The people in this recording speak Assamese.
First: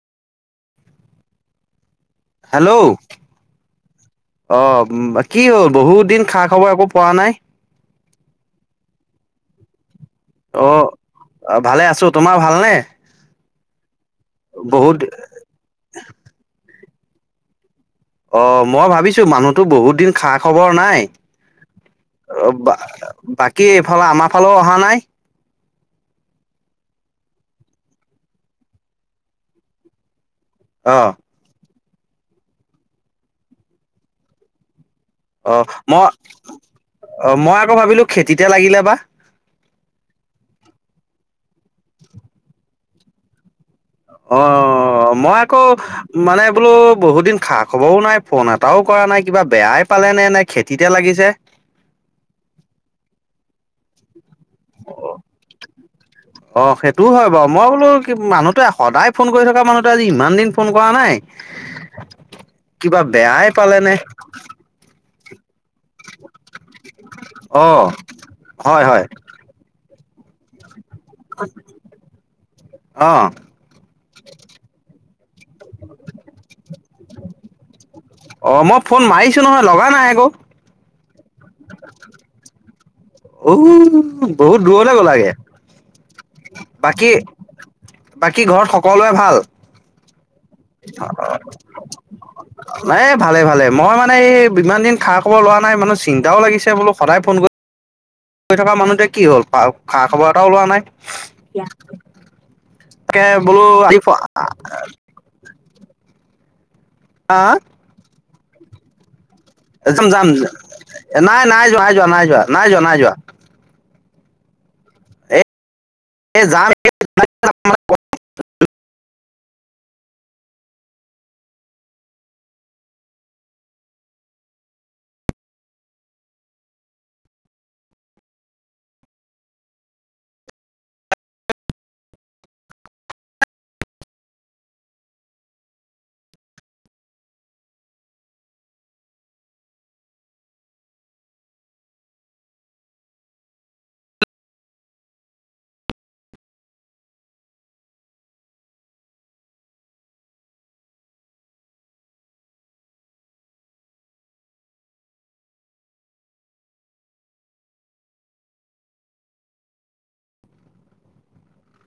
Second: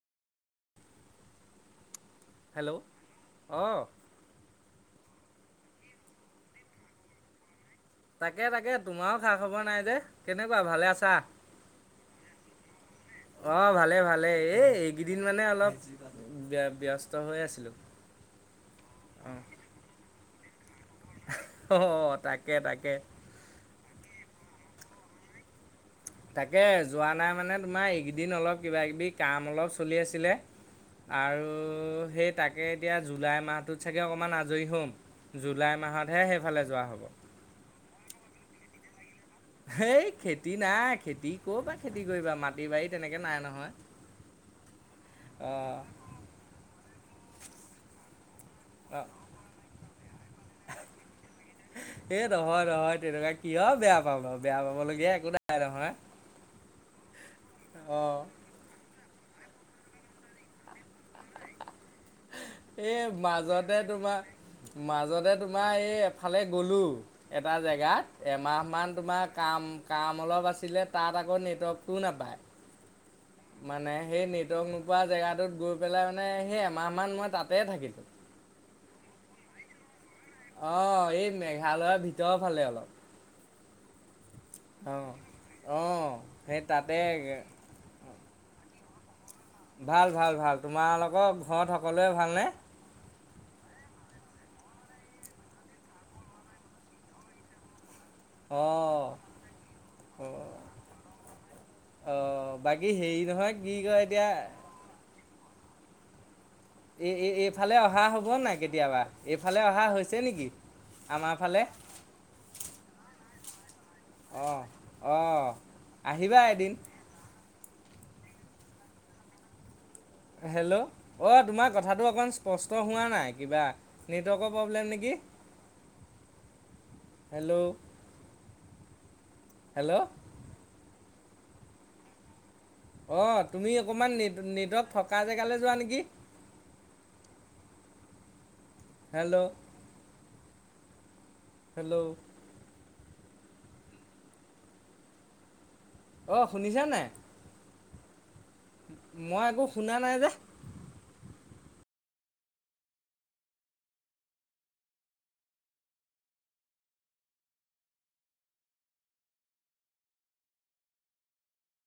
হেল্ল' অঁ অহ [inaudible] কি হ'ল বহুত দিন খা খবৰ একো পোৱা নাই? তাকে তাকে তোমাৰো খা খবৰ নাই যে। কেনেকুৱা অ ভালে ভালে আছো তোমাৰ ভালনে? অ ভালে ভালে এই বহুত এইকেইদিন মানে অলপ ব্যস্ত। হৈ আছিলো। অ মই ভাবিছো মানুহতো বহুত দিন খা খ। বৰ নাই। অঁ তাকে তাকে [unintelligible] অহা নাই। তাকে যোৱা নাই মানে তোমাৰ এইকেইদিন অলপ কিবা কিবি কাম অলপ চলি আছিলে। অ আৰু ত' সেই তাকে এতিয়া জুলাই মাহটোত চাগে অকণমান আজৰি হ'ম। অ জুলাই মই মাহতহে সেইফালে যোৱা হ'ব অ মই আকৌ ভাবিলো, খেতিতে লাগিলে বা। এই খেতি নাই খেতি কৰ পা খেতি কৰিবা। মাটি বাৰী তেনেকে নাই নহয়। অঁ মই আকৌ অঁ মানে বোলো বহুত দিন খা খবৰও নাই। ফোন এটাও কৰা অঁ নাই, কিবা বেয়াই পালে নে- নে খেতিতে লাগিছে। এই নহয় নহয় তেনেকুৱা কিয় বেয়া পাব। বেয়া পাবলগীয়া একো নাই নহয়। তোও হয় বাৰু। মই বোলো কি অঁ মানুহতোৱে সদায় ফোন কৰি থকা মানুহটোৱে আজি ইমান দিন ফোন কৰা নাই এ কিবা বেয়াই পালে মাজতে নে তোমাৰ মাজতে তোমাৰ এই এফালে গ'লোঁ, এটা অ জেগাত হয় এমাহমান হয় তোমাৰ কাম কাম অলপ আছিলে তাত আকৌ নেটৱৰ্কটোও নাপায় অঁ মানে সেই নেটৱৰ্ক নোপোৱা জেগাটোত গৈ পেলাই মানে সেই এমাহ মান মই তাতে থাকিলো। অঁ মই ফোন মাৰিছো নহয়, লগা নাই আকৌ। অঁ, এই মেঘালয়ৰ ভিতৰ ফালে অলপ। [unintelligible] অঁ গ'লাগে অঁ, সেই তাতে বাকী বাকী ঘৰত সকলোৱে ভাল। ভাল ভাল-ভাল। তোমালোকৰ ঘৰত সকলোৱে ভালনে? এ ভালে ভালে, মই মানে এই ইমান দিন খা খ'বৰ লোৱা নাই মানে চিন্তাও লাগিছে বোলো সদায় ফোন কৰি থকা মানুহটোৱে অঁ কি হ'ল, খা খবৰ এটাও অ', ওলোৱা নাই, অ', বাকী হেৰি তাকে নহয় বোলো কি আহি কয় এতিয়া এ- এ এইফালে অহা হ'ব কোৱা নাই কেতিয়াবা। এইফালে অহা একদম হৈছে যাম, নেকি? আমাৰ নাই ফালে নাই যোৱা-নাই যোৱা-নাই যোৱা। অঁ, অঁ। এই যাম [unintelligible] [unintelligible] হেল্ল' অঁ তোমাৰ কথাটো অকণ স্পষ্ট হোৱা নাই কিবা, নেটৱৰ্কৰ প্ৰব্লেম নেকি, হেল্ল' হেল্ল'। অঁ তুমি অকমান নেটৱৰ্ক থকা জেগালৈ যোৱা নেকি। হেল্ল'। হেল্ল' অঁ শুনিছা নাই। মই একো শুনা নাই যে।